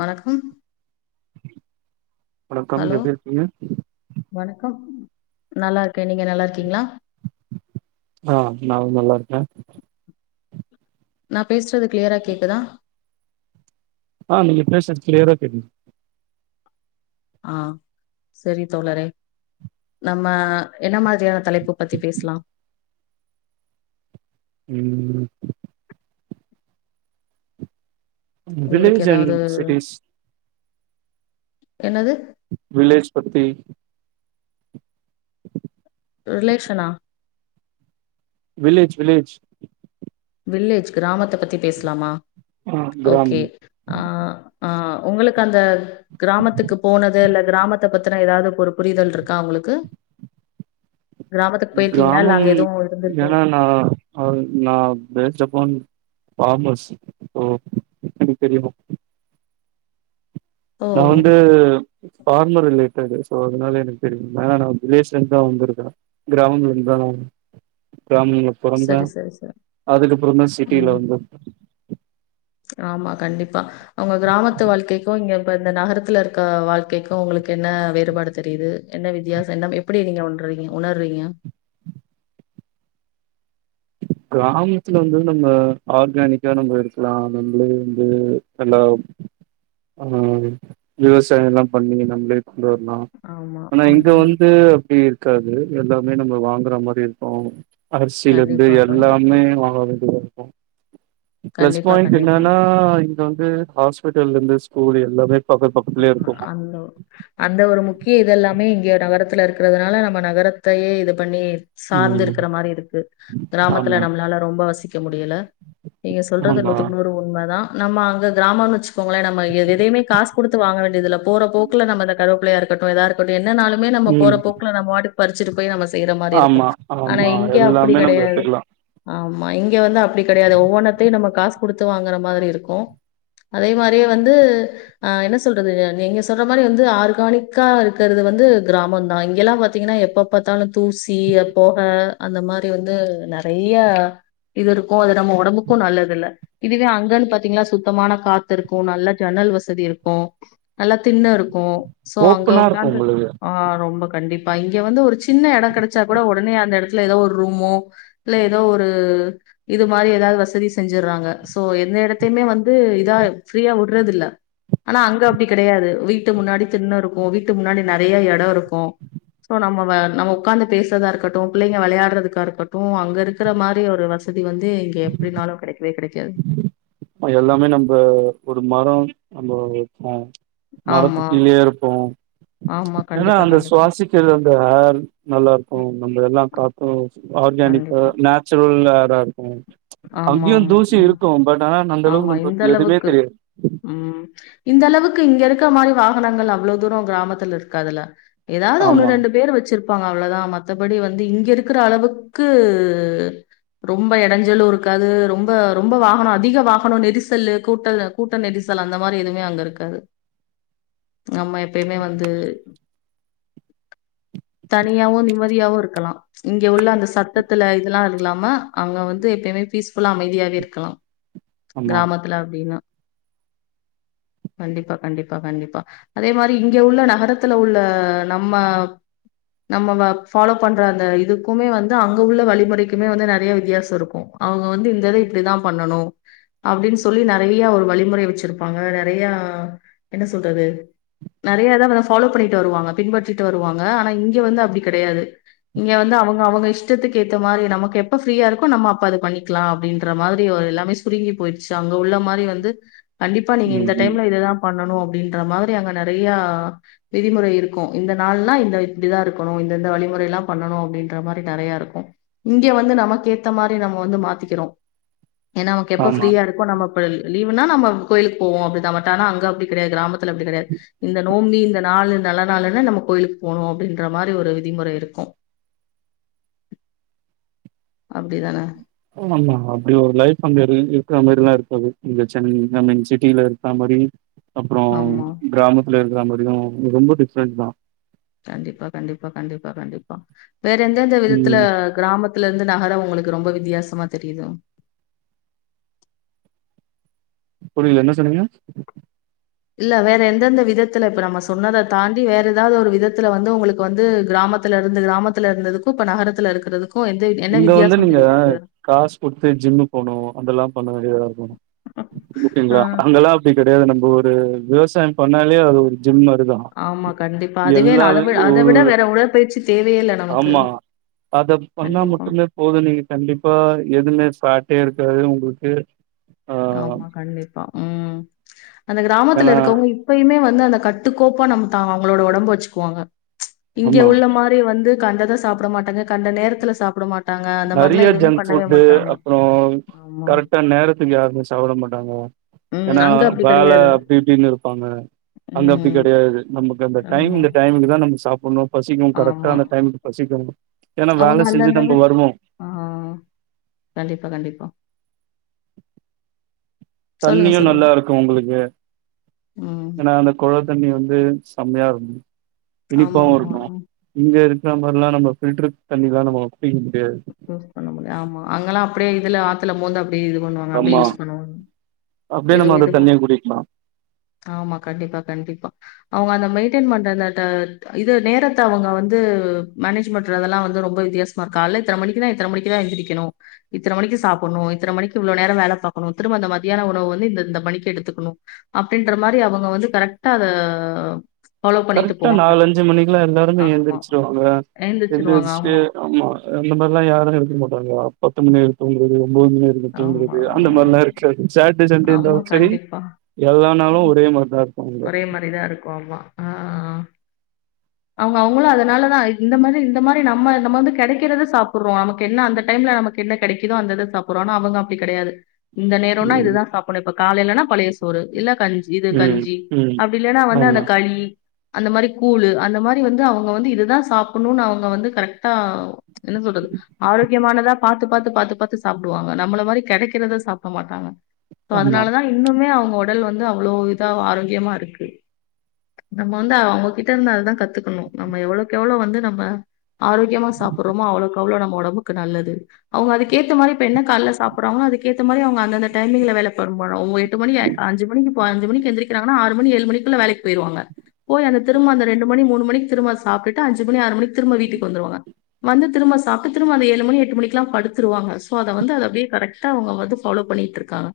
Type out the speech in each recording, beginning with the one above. வணக்கம் வணக்கம் ஹலோ எப்டி இருக்கீங்க வணக்கம் நல்லாருக்கே நீங்க நல்லாருக்கீங்களா ஆ நானு நல்லாருக்கே நா பேசுறது கிளீயரா கேக்குதா ஆ நீங்க பேசுறது கிளீயரா கேக்குது ஆ செரி தோழரே நம்ம என்ன மாரியான தலைப்பு பத்தி பேஸ்லா ம் உங்களுக்கு வில்லேஜ் அண்ட் ஏதாது சிட்டிஸ் என்னது வில்லேஜ் பத்தி ரிலேஷனா வில்லேஜ் வில்லேஜ் வில்லேஜ் கிராமத்த பத்தி பேசலாமா ஆ கிராமம் ஓகே ஆ ஆ ஆ உங்களுக்கு அந்த கிராமத்துக்கு போனது இல்ல கிராமத்த பத்துனா ஏதாவது ஒரு புரிதல் இருக்கா உங்களுக்கு கிராமத்துக்கு போயிருக்கீங்களா இல்ல கிராமம் அங்க எதுவு இருந்திருக்கு ஏன்னா நா நா பேஸ்டு அப்பன் காமஸ் சோ எப்டி தெரியு ஓ நா வந்து பார்மர் ரிலேட்டடு சோ அதனால எனக்கு தெரியு ஏனா நா வந்து ரிலேஷன்காகா வந்துருக்க கிராமங்கள் இருந்தாலு கிராமங்கள் பொறந்த சரி சரி சரி அதுக்கப்பறம்தா சிட்டியில ம் வந்த ஆமா கண்டிப்பா உங்க கிராமத்து வாழ்க்கைக்கு இங்க இப்ப இந்த நகரத்துல இருக்க வாழ்க்கைக்கு உங்களுக்கு என்ன வேறுபாடு தெரியுது என்ன வித்தியாசோ என்ன எப்டி நீங்க உண்றீங்க உணர்றீங்க கிராமத்துல வந்து நம்ம ஆர்கானிக்கா நம்ம இருக்கலா நம்மள வந்து நல்லா ஆ விவசாயெல்லா பண்ணி நம்ப்ளே ஆமா. ஆனா ம், இங்க ம். வந்து அப்டி இருக் இருக்காது எல்லாமே நம்ம வாங்கற மாரி இருக்கு அரிசில இருந்து கண்டிப்பா, எல் கண்டிப்பா. வாங்க வேண்டியதா இருக்கு கண்டிப்பா, கண்டிப்பா. இங்க வந்து ஹாஸ்பிடல்லருந்து ஸ்கூலு எல்லாமே பக்க அ பக்கத்துலயே இருக்கு அந்த அந்த ஒரு முக்கிய இதெல்லாமே இங்க நகரத்துல இருக்கறதுனால நம்ம நகரத்தயே இது பண்ணி சாந்து ம் இருக்கற மாரி இருக்கு கிராமத்தல ஆமா நம்மளால ரொம்ப வசிக்க முடியல நீங்க சொல்றது ஆமா நூத்துக்கு நூறு உண்ம தா நம்ம அங்க கிராமம்னு வச்சுக்கோங்களே நம்ம எதயுமே காசு குடுத்து வாங்க வேண்டியதில்ல போற போக்குல நம்ம அந்த கருவேப்பிலய அறுத் கட்டு எதா இருக்கட்டு என்னனாலுமே நம்ம போற ம் போக்ல நம்ம பாட்டுக்கு பறிச்சுட்டு போய் நம்ம செய்ற மாரி இருக்கு ஆமா ஆனா ஆமா இங்க அப்டி எல்லாமே நம்ம கெடயாது எடுத்துக்கலா ஆமா இங்க வந்து அப்டி கெடையாது ஒவ்வொன்னத்தையு நம்ம காசு குடுத்து வாங்கற மாரி இருக்கு அதே மாரியே வந்து ஆ என்ன சொல்றது நீங்க சொல்ற மாரி வந்து ஆர்கானிக்கா இருக்கறது வந்து கிராமம் தா இங்கெல்லா பாத்தீங்கனா எப்ப ப பாத்தாலு தூசி பொக அந்த மாரி வந்து நெறயா இது இருக்கு அது நம்ம உடம்புக்கு நல்லது இல்ல இதுவே அங்கன்னு பாத்தீங்கன்னா சுத்தமான காத்து இருக்கு நல்ல ஜன்னல் வசதி இருக்கு க்கு நல்ல திண்ண இருக்கு சோ அங்க ஓப்பனா இருக்கு உக்காந்து உங்களுக்கு ஆ ரொம்ப கண்டிப்பா இங்க வந்து ஒரு சின்ன இடம் கிடைச்சா கூட உடனே அந்த இடத்துல எதோ ஒரு ரூமோ இல்ல எதோ ஒரு இது மாரி எதாவது வசதி செஞ்சுறாங்க சோ எந்த இடத்தையுமே வந்து இதா ஃப்ரீயா விட்றது இல்ல ஆனா அங்க அப்டி கெடையாது வீட்டு முன்னாடி திண்ண இருக்கு வீட்டுக்கு முன்னாடி நெறய எட இருக்கு சோ நம்ம நம்ம உக்காந்து பேசுறதா இருக்கட்டு பிள்ளைங்க விளையாடுறதுக்கா இருக்கட்டு அங்க இருக்கிற மாரி ஒரு வசதி வந்து இங்க எப்டின்னாலு கெடைக்கவே கெடைக்காது எல்லாமே நம்ப ஒரு மர நம்ப அ ஆமா மரத்துக்கீழயே இருப்போ ஆமா ஏன்னா கண்டிப்பா அந்த கண்டிப்பா சுவாசிக்கிறது அந்த ஆ நல்லா இருக்கு நம்ம எல்லா காத்து ஆர்கானிக்கா கண்டிப்பா நேச்சுரல் ஏரா இருக்கு ஆமா அங்கேயு மா தூசி ஆ இருக்கு பட் ஆனா அந்த ஆமா அளவுக்கு இந்த நம்மளுக்கு எதுவுமே அளவுக்கு தெரியாது ம் இந்த அளவுக்கு இங்க இருக்கிற மாரி வாகனங்கள் அவ்ளோ தூர கிராமத்துல இருக்காதுல எதாவது ஒன்னு ஆமா ரெண்டு பேர் வச்சிரு ப்பாங்க அவ்ளோ தா மத்தபடி வந்த இங்க இருக்குற அளவுக்கு ரொம்ப இடைஞ்சலு இரு க்காது ரொம்ப ரொம்ப வாகன அதிக வாகன நெரிசல் கூட்ட கூட்ட நெரிசல் அந்த மாரி எதுமே அங்க இருக்காது நம்ம எப்பயுமே வந்து தனியாவு நிம்மதியாவு இருக்கலா இங்க உள்ள அந்த சத்தத்துல இதெல்லா இல்லாம அங்க வந்து எப்பயுமே பீஸ்ஃபுல்லா அமைதியாவே இருக்கலா ஆமா கிராமத்துல அப்டினா கண்டிப்பா கண்டிப்பா கண்டிப்பா அதே மாரி இங்க உள்ள நகரத்துல உள்ள நம்ம நம்ம வ ஃபாலோ பண்ற அந்த இதுக்குமே வந்து அங்க உள்ள வழிமுறைக்குமே வந்து நெறய வித்தியாச இருக்கு அவங்க வந்து இந்த இத இப்டிதா பண்ணணு அப்டின் சொல்லி நெறய ஒரு வழிமுறை வச்சிருப்பாங்க நெறயா என்ன சொல்றது நெறய இத வந்து ஃபாலோ பண்ணிட்டு வருவாங்க பின்பற்றிட்டு வருவாங்க ஆனா இங்க வந்து அப்டி கெடையாது இங்க வந்து அவங்க அவங்க இஷ்டத்துக்கு ஏத்த மாரி நமக்கு எப்ப ஃப்ரீயா இருக்கோ நம்ம அப்ப அது பண்ணிக்லா அப்டின்ற மாரி ஒரு எல்லாமே சுருங்கி போய்ர்ச்சு அங்க உள்ள மாரி வந்து கண்டிப்பா நீங்க இந்த ம் ம் டைம்ல இததா பண்ணணு அப்டின்ற மாரி அங்க நெறயா விதிமுறை இருக்கு இந்த நாள்லா இந்த இப்டிதான் இருக்கணு இந்த இந்த வழிமுறை லாம் பண்ணணும் அப்டின்ற மாரி நெறைய இருக்கு இங்கே வந்து நமக்கேத்த மாரி நம்ம வந்து மாத்திக்கிறோ ஏன்னா நமக்கு எப்ப ஆமா ஃப்ரீயா இரு இப்ப நம்மபயல் லீவுன்னா நம்ம கோயிலுக்கு போவோ அப்டிதான் பட் ஆனா அங்க அப்டி கெடையாது கிராமத்துலப்படி கெடையாது இந்த நோம்பி இந்த நாளு நல்ல நாளுன்னா நம்ம கோயிலுக்கு போகணு அப்டின்ற மாரி ஒரு விதிமுற இருக்கு அப்டி தான ஆமாம்மா அப்டி ஒரு லைஃப் அங்க இருக்கிற மாரில்லா இருக்காது இங்க சென்னை ஐ மீன் சிட்டில இருக்குறா மாரி அப்புறோ ஆமா. கிராமத்துல இருக்குற மாரியும் ரொம்ப டிஃப்ரென் தா கண்டிப்பா கண்டிப்பா கண்டிப்பா கண்டிப்பா வேற எந்தெந்த விதத்துல ம் கிராமத்துல இருந்து நகரோ உங்களுக்கு ரொம்ப வித்யாசமா தெரியுதும் புரியல என்ன சொன்னீங்க இல்ல வேற எந்தெந்த விதத்துல இப்ப நம்ம சொன்னத தாண்டி வேற ஏதாவ்து ஒரு விதத்துல வந்து உங்களுக்கு வந்து கிராமத் துல இருந்து கிராமத்துல இருந்ததுக்கும் இப்ப நகரத்துல இருக்குறதுக்கும் எந்த என்ன இங்க வந்து வித்தியாசோ‌ நீங்க தெரியுது அங்கே காசு குடுத்து ஜிம்மு போணு அதெல்லா பண்ண வேண்டியதாருக்கு ஆ. ஓகேங்களா அங்கல்லா அப்டி கெடையாது நம்ம ஒரு விவசாயோ பண்ணாலே அது ஒரு ஜிம் மாரி தா ஆமா கண்டிப்பா அதுவே நா அத அத விட வேற உடற்பயிற்சி தேவயே இல்ல நமக்கு ஆமா அத பண்ணா கண்டிப்பா. மட்டுமே போது நீங்க கண்டிப்பா எதுவுமே ஃபாட்டே இருக்காது உங்குளுக்கு ஆமா கண்டிப்பா ம் அந்த கிராமத்துல ஏன்னா இருக்கவுங்க எப்பயுமே வந்து அந்த கட்டுக்கோப்பா நம் த அவங்களோட ஒடம்ப வச்சுக்குவாங்க இங்க ஆமா உள்ள மாரி மாரி வந்து கண்டத சாப்ட மாட்டாங்க கண்ட நேரத்துல சாப்ட மாட் நெறைய ஜங்க் ஃபுட்டு அப்புறோ ஆமா கரெக்டா நேரத்துக்கு யாருமே சாப்ட மாட்டாங்க ம் ஏன்னா அங்க அப்டி வேல கெடையாது அப்டி இப்டின்னு இருப்பாங்க அங்க அப்டி ம் கெடையாது நமக்கு அந்த டைம் ஆமா இந்த டைமுக்கு தா நம்ம சாப்டணு பசிக்கும் கரெக்டா ஆமா அந்த டைமுக்கு பசிக்கனு ஏனா அவங்க வேல செஞ்சு அந்தந்த நம்ப மாரி வருவோ ஆ கண்டிப்பா கண்டிப்பா சொல்லுங்க தண்ணியு சொல்லுங்க நல்லா இருக்கு அவுங்களுக்கு ம் ஏனா அந்த கொழா தண்ணீ வந்து செம்மையாருக்கு ஆமா இனிப்பாவு ஆமா இருக்கு ம். இங்க இருக்குற மாரிலா நம்ம ஃபில்டர் தண்ணிலா நம்ம குடிக்க முடியாது யூஸ் பண்ண முடிய ஆமா அங்கெல்லா அப்டியே இதுல ஆத்துல மோந்து அப்டியே இது பண்ணுவாங்க அப்டியே ஆமா யூஸ் பண்ணுவாங்க அப்டியே எதோ நம்ம அந்த இதுக்கு தண்ணிய குடிக்கலா ஆமா கண்டிப்பா கண்டிப்பா அவுங்க அந்த மெயின்டைன் பண்ற அந்த டா இது நேரத்த அவ்ங்க வந்து மேனேஜ் பண்றதெல்லா வந்து ரொம்ப வித்தியாசமா இருக்கு காலே இத்தன மணிக்குனா இத்தன மணிக்கு தா எந்திரிக்கணு இத்தன மணிக்கு சாப்புணு இத்தன மணிக்கு இவ்ளோ நேரோ வேல பாக்கணு திரும்ப அந்த மத்தியான ஒரு இவ்ளோ வந்து இந்த இந்த பணிக்கு எடுத்துக்கணு அப்படின்ற மாரி அவங்க வந்து கரெக்டா அத ஃபாலோ பண்ணிட்டு கரெக்டா போவாங்க. நாலு அஞ்சு மணிக்கு எல்லா எல்லாருமே ஆமா. ஏந்த்ருச்சுருவாங்க எந்த்ர்ச்சு ஆமா அந்த மாரிலா யாரு இருக்க மாட்டாங்க பத்து மணி வரைக்கு தூங்குறது ஒம்பது மணி வரக்கு கு ஆமா, தூங்குறது அந்த மாரிலா இருக்காது சாட்டே சண்டே ஆமா இருந்தாலு சரி கண்டிப்பா. எல்லா நாளு ம். ஒரே மாரிதா இருப்பாங்க ஒரே மாரிதா இருக்கு ஆமா ஆ அவ்ங்க அவங்களு அதனாலதா இந்த மாரி இந்த மாரி நம்ம நம்ம வந்து கெடக்கிறத சாப்டுறோ நமக்கு என்ன அந்த டைம்ல நமக் தின்ன கெடைக்குதோ அந்ததித சாப் றோ ஆனா அவுங்க அப்டி கெடையாது இந்த நேரோன்னா ம் இதுதா சாப்பிடணு இப்ப காலைலனா பழைய சோறு இல்ல கஞ்சி இது ம் கஞ்சி ம் அப்டி இல்லன்னா வந்து அந்த ஆமா களி அந்த மாரி கூழு அந்த மாரி வந்து அவங்க வந்து இதுதா சாப்புட்ணூனு அவங்க வந்து கரெக்டா என்ன சொல்றது ஆரோக்கியமானதா பாத்து பாத்து பாத்து பாத்து சாப்டுவாங்க நம்மள மாரி கெடைக்கிறத சாப்ட மாட்டாங்க சோ ஆமா அதனாலதா இன்னுமே அவங்க ஒடல் வந்து அவ்வளோ இதாவ் ஆரோக்கியமா இருக்கு நம்ம வந்து அவங்ககிட்ட இருந்து அததா கத்துக்கணு நம்ம எவ்வளோக்கு எவ்வளோ வந்து நம்ம ஆரோக்கியமா சாப்புட்றமோ அவ்ளோக் கவ்ளோ நம்ம ஒடம்புக்கு நல்லது அவுங்க அதுக்கு ஏத்த மாரி இப்ப என்ன காலைல சாப்புட்றாங்களோ அதுக்கேத்த மாரி அவுங்க அந்தந்த டைமிங்ல வேல பாரும்பாங்க அவுங்க எட்டு மணிக்கய் அஞ்சு மணிக்கு இப்ப அஞ்சு மணிக்கு எந்திரி க்கிறாங்கனா ஆறு மணி ஏழு மணிக்குள்ள வேலைக் பொயிருவாங்க போய் அந்த திரும்ப அந்த ரெண்டு மணி மூணு மணிக் திரும்ப சாப்டுட்டு அஞ்சு மணி ஆறு மணிக் திரும்ப வீட்டுக்கு வந்துருவாங்க வந்து திரும்ப சாப்ட்டு திரும்ப அந்த ஏழு மணி எட்டு மணிக்லா படுத்துருவாங்க சோ அத வந்து அத அப்டியே கரெக்டா அவங்க வந்து ஃபாலோ பண்ணிகிட்ருக்காங்க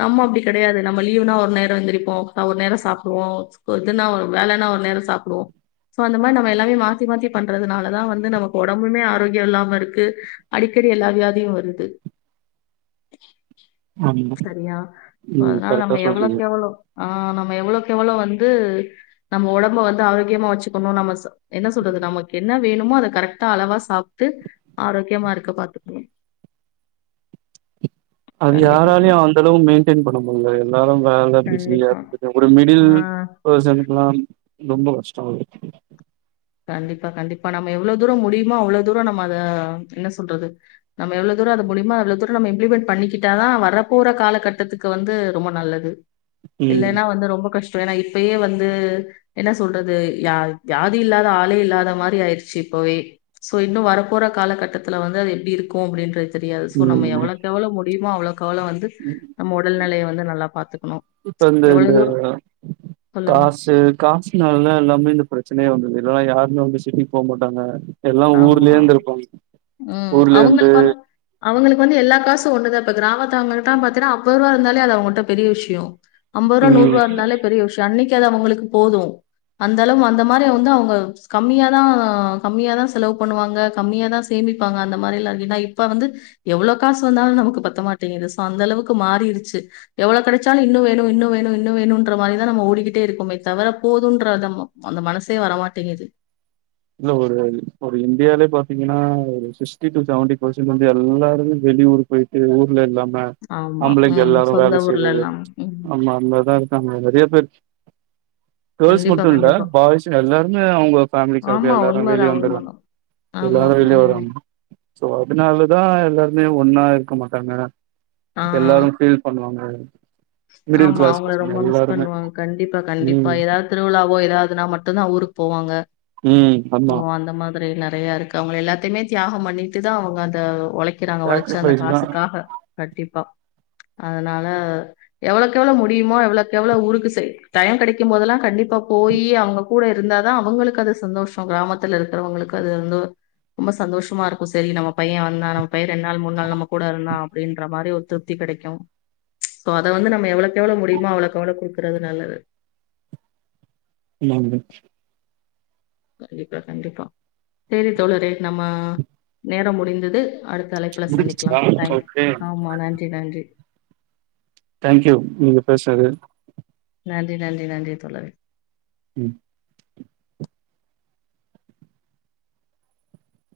நம்ம அப்டி கெடையாது நம்ம லீவுனா ஒரு நேரோ எந்திரிப்போ பஒரு நேரோ சாப்டுவோ இதுனா ஒரு வேலன்னா ஒரு நேரோ சாப் குடுவோ சோ அந்த மாரி நம்ம எல்லாமே மாத்தி மாத்தி பண்றதுனாலதா வந்து நமக்கு ஒடம்புமே ஆரோக்யோ இல்லாம இருக்கு அடிக்கடி எல்லா வியாதியு வருது ஆமா சரியா சோ ம் அதுனால கரெக்டா நம்ம சொல்றீங்க எவ்வளோக்கெவ்வளோ ஆ நம்ம எவ்வளோக்கெவ்வளோ வந்து நம்ம ஒடம்ப வந்து ஆரோக்கியமா வச்சுக்கனு நம்ம ச என்ன சொல்றது நமக்கு என்ன வேணுமோ அத கரெக்டா அளவா சாப்ட்டு ஆரோக்யமா இருக்க பாத்துக்கணூ அது கண்டிப்பா, யாராலயு கண் அந்த அளவு மெயின்டைன் பண்ண முடில எல்லாரு வேல பிசியா கண்டிப்பா. இருந்துட்டு ஒரு மிடில் ஆ பேர்சனுக்குலா ரொம்ப கஷ்டோ அது கண்டிப்பா கண்டிப்பா நம்ம எவ்ளோ தூரோ முடியுமோ அவ்ளோ தூரோ நம்ம அத என்ன சொல்றது நம்ம எவ்ளோ தூரோ அத முடியுமோ அவ்ளோ தூரோ இம்ப்ளிமெண்ட் பண்ணிகிட்டாதா வரப்போற காலக்கட்டத்துக்கு வந்து ரொம்ப நல்லது ம் இல்லைனா வந்து ரொம்ப கஷ் டொ ஏனா இப்பையே வந்து என்ன சொல்றது ய வியாதி இல்லாத் த ஆளே இல்லாத மாரி ஆயிருச்சி இப்பவே சோ இன்னு வரப்போற காலக்கட்டத்துல வந்து அது எப்டி இருக்கூ அப்டின்றது தெரியாது சோ நம்ம ம் எவ்வளோக்கெவ்ளோ முடியுமோ அவ்வளோக் அவ்வளோ வந்து நம்ம ஒடல்நிலையை வந்து நல்லா பாத்துக்கணூ இப்ப அந்த இந்த சொல்லுங்க காசூ காசுனால எல்லாமே இந்த பிரச்சனையே வந்தது இல்லனா யாருமே வந்து சிட்டிக் போ மாட்டாங்க எல்லா ஊர்லயே ஆமா இருந்துருப்பாங்க ம். ஊர்லயே இருந்து அவங்களுக்கு வந்து அவங்களுக்கு வந்து எல்லா காசூ ஒன்னுதா பெதர் இப்ப கிராமத்து அவுங்க இருக்காங் பாத்தினா அம்பது ரூவா இருந்தாலே அது அவங்கட்ட பெரிய விஷயோ அம்பது ருவா நூற் ம் ருவா இருந்தாலே பெரிய விஷயோ அன்னைக் அது அவங்களுக்கு போதூ அந்த அளவு அந்த மாரி வந்து அவங்க கம்மியாதா கம்மியாதா செலவு பண்ணுவாங்க கம்மியாதா சேமிப்பாங்க அந்த மாரி எல்லா இருந்திய்னா இப்ப வந்து எவ்வளோ காசு வந்தாலு நமக்கு பத்த மாட்டேங்குது சோ அந்தளவுக்கு மாறீருச்சி எவ்ளோ கெடைச்சாலூ இன்னு வேணூ இன்னு வேணூ இன்னு வேணுன்ற மாரிதா நம்ம ஓடிக்கிட்டே இருக்கோமே தவர போதுன்ற தம்ம அந்த மனசே வரமாட்டேங்குது இல்ல ஒரு ஒரு இந்தியாலே பாத்திங்கனா ஒரு சிக்ஸ்டி டு செவன்டி பெர்சன்ட் வந்து எல்லாருமே வெளியூர் பொயிட் டு ஊர்ல இல்லாம்ம ஆமா. ஆம்பளைங்க ம். எல்லாரூ சொந்த வேல செய்றது ஊர்லலாம். ம். ஆமா அந்த் மாரிதா இருக்காங்க நெறையா பேர் கேர்ள்ஸ் கண்டிப்பா, மட்டு இல்ல கண்டிப்பா. பாய்ஸ் எல்லாருமே அவொங்க ஃபேமிலி தவுத்து ஆமா எல்லாரு வெளிய உண்மதான் வந்துருவாங் உண்மதான். ஆமா. எல்லாரு வெளிய ம். வருவாங்க சோ அதுனாலதா எல்லாருமே ஒன்னா இருக்க மாட்டாங்க ஆ. எல்லாரு ஃபீல் பண்ணுவாங்க மிடில் ஆமா கிளாஸ் அவுங்கள பசங்க ரொம்ப மிஸ் எல்லாருமே பண்ணுவாங்க கண்டிப்பா கண்டிப்பா ம் ஏதாவது திருவிழாவோ ஏதாவதுனா மட்டூ தா ஊருக்கு போவாங்க ம் ஆமா அந்த மாரி நெறையா இருக்கு அவுங்க எல்லாத்தையுமே தியாகம் பண்ணிட்டு தா அவுங்க அந்த உழைக்க க்கிறங்க உழச்ச அந்த சாக்ரிஃபைஸ் தா காசுக்காக கண்டிப்பா அதனால எவ்ளோக்கு எவ்ளோ முடியுமோ எவ்ளோக்கு எவ்ளோ ஊருக்கு செய் டைம் கெடைக்கும் போது எல்லாம் கண்டிப்பா போய் அவுங்க கூட இருந்தா தா அவுங்களுக்கு அது சந்தோஷோ கிராமத்துல இருக்கிறவங்களுக்கு அது வந்து ரொம்ப சந்தோஷமா இருக்கும் சேரி நம்ம பையே வந்தா நம்ம பையே ரெண்டு நாள் மூணு நாள் நம்ம கூட இருந்தா அப்டின்ற மாரி ஒரு தீ கெடைக்கு அத வந்து நம்ம எவ்ளோக்கு எவ்ளோ முடியுமோ அவ்ளோக்கு அவ்ளோ குடுக்கறது நல்லது உம் கண்டிப்பா கண்டிப்பா சேரி தோழரே நம்ம நேரம் முடிந்தது அடுத்த அழைப்புல சந்திக்கலா முடிஞ்சிச்சா தேங்க் ஓகே யூ ஆமா நன்றி நன்றி தேங்க் யூ நீங்க பேசுனது நன்றி நன்றி நன்றி தோழரே உம்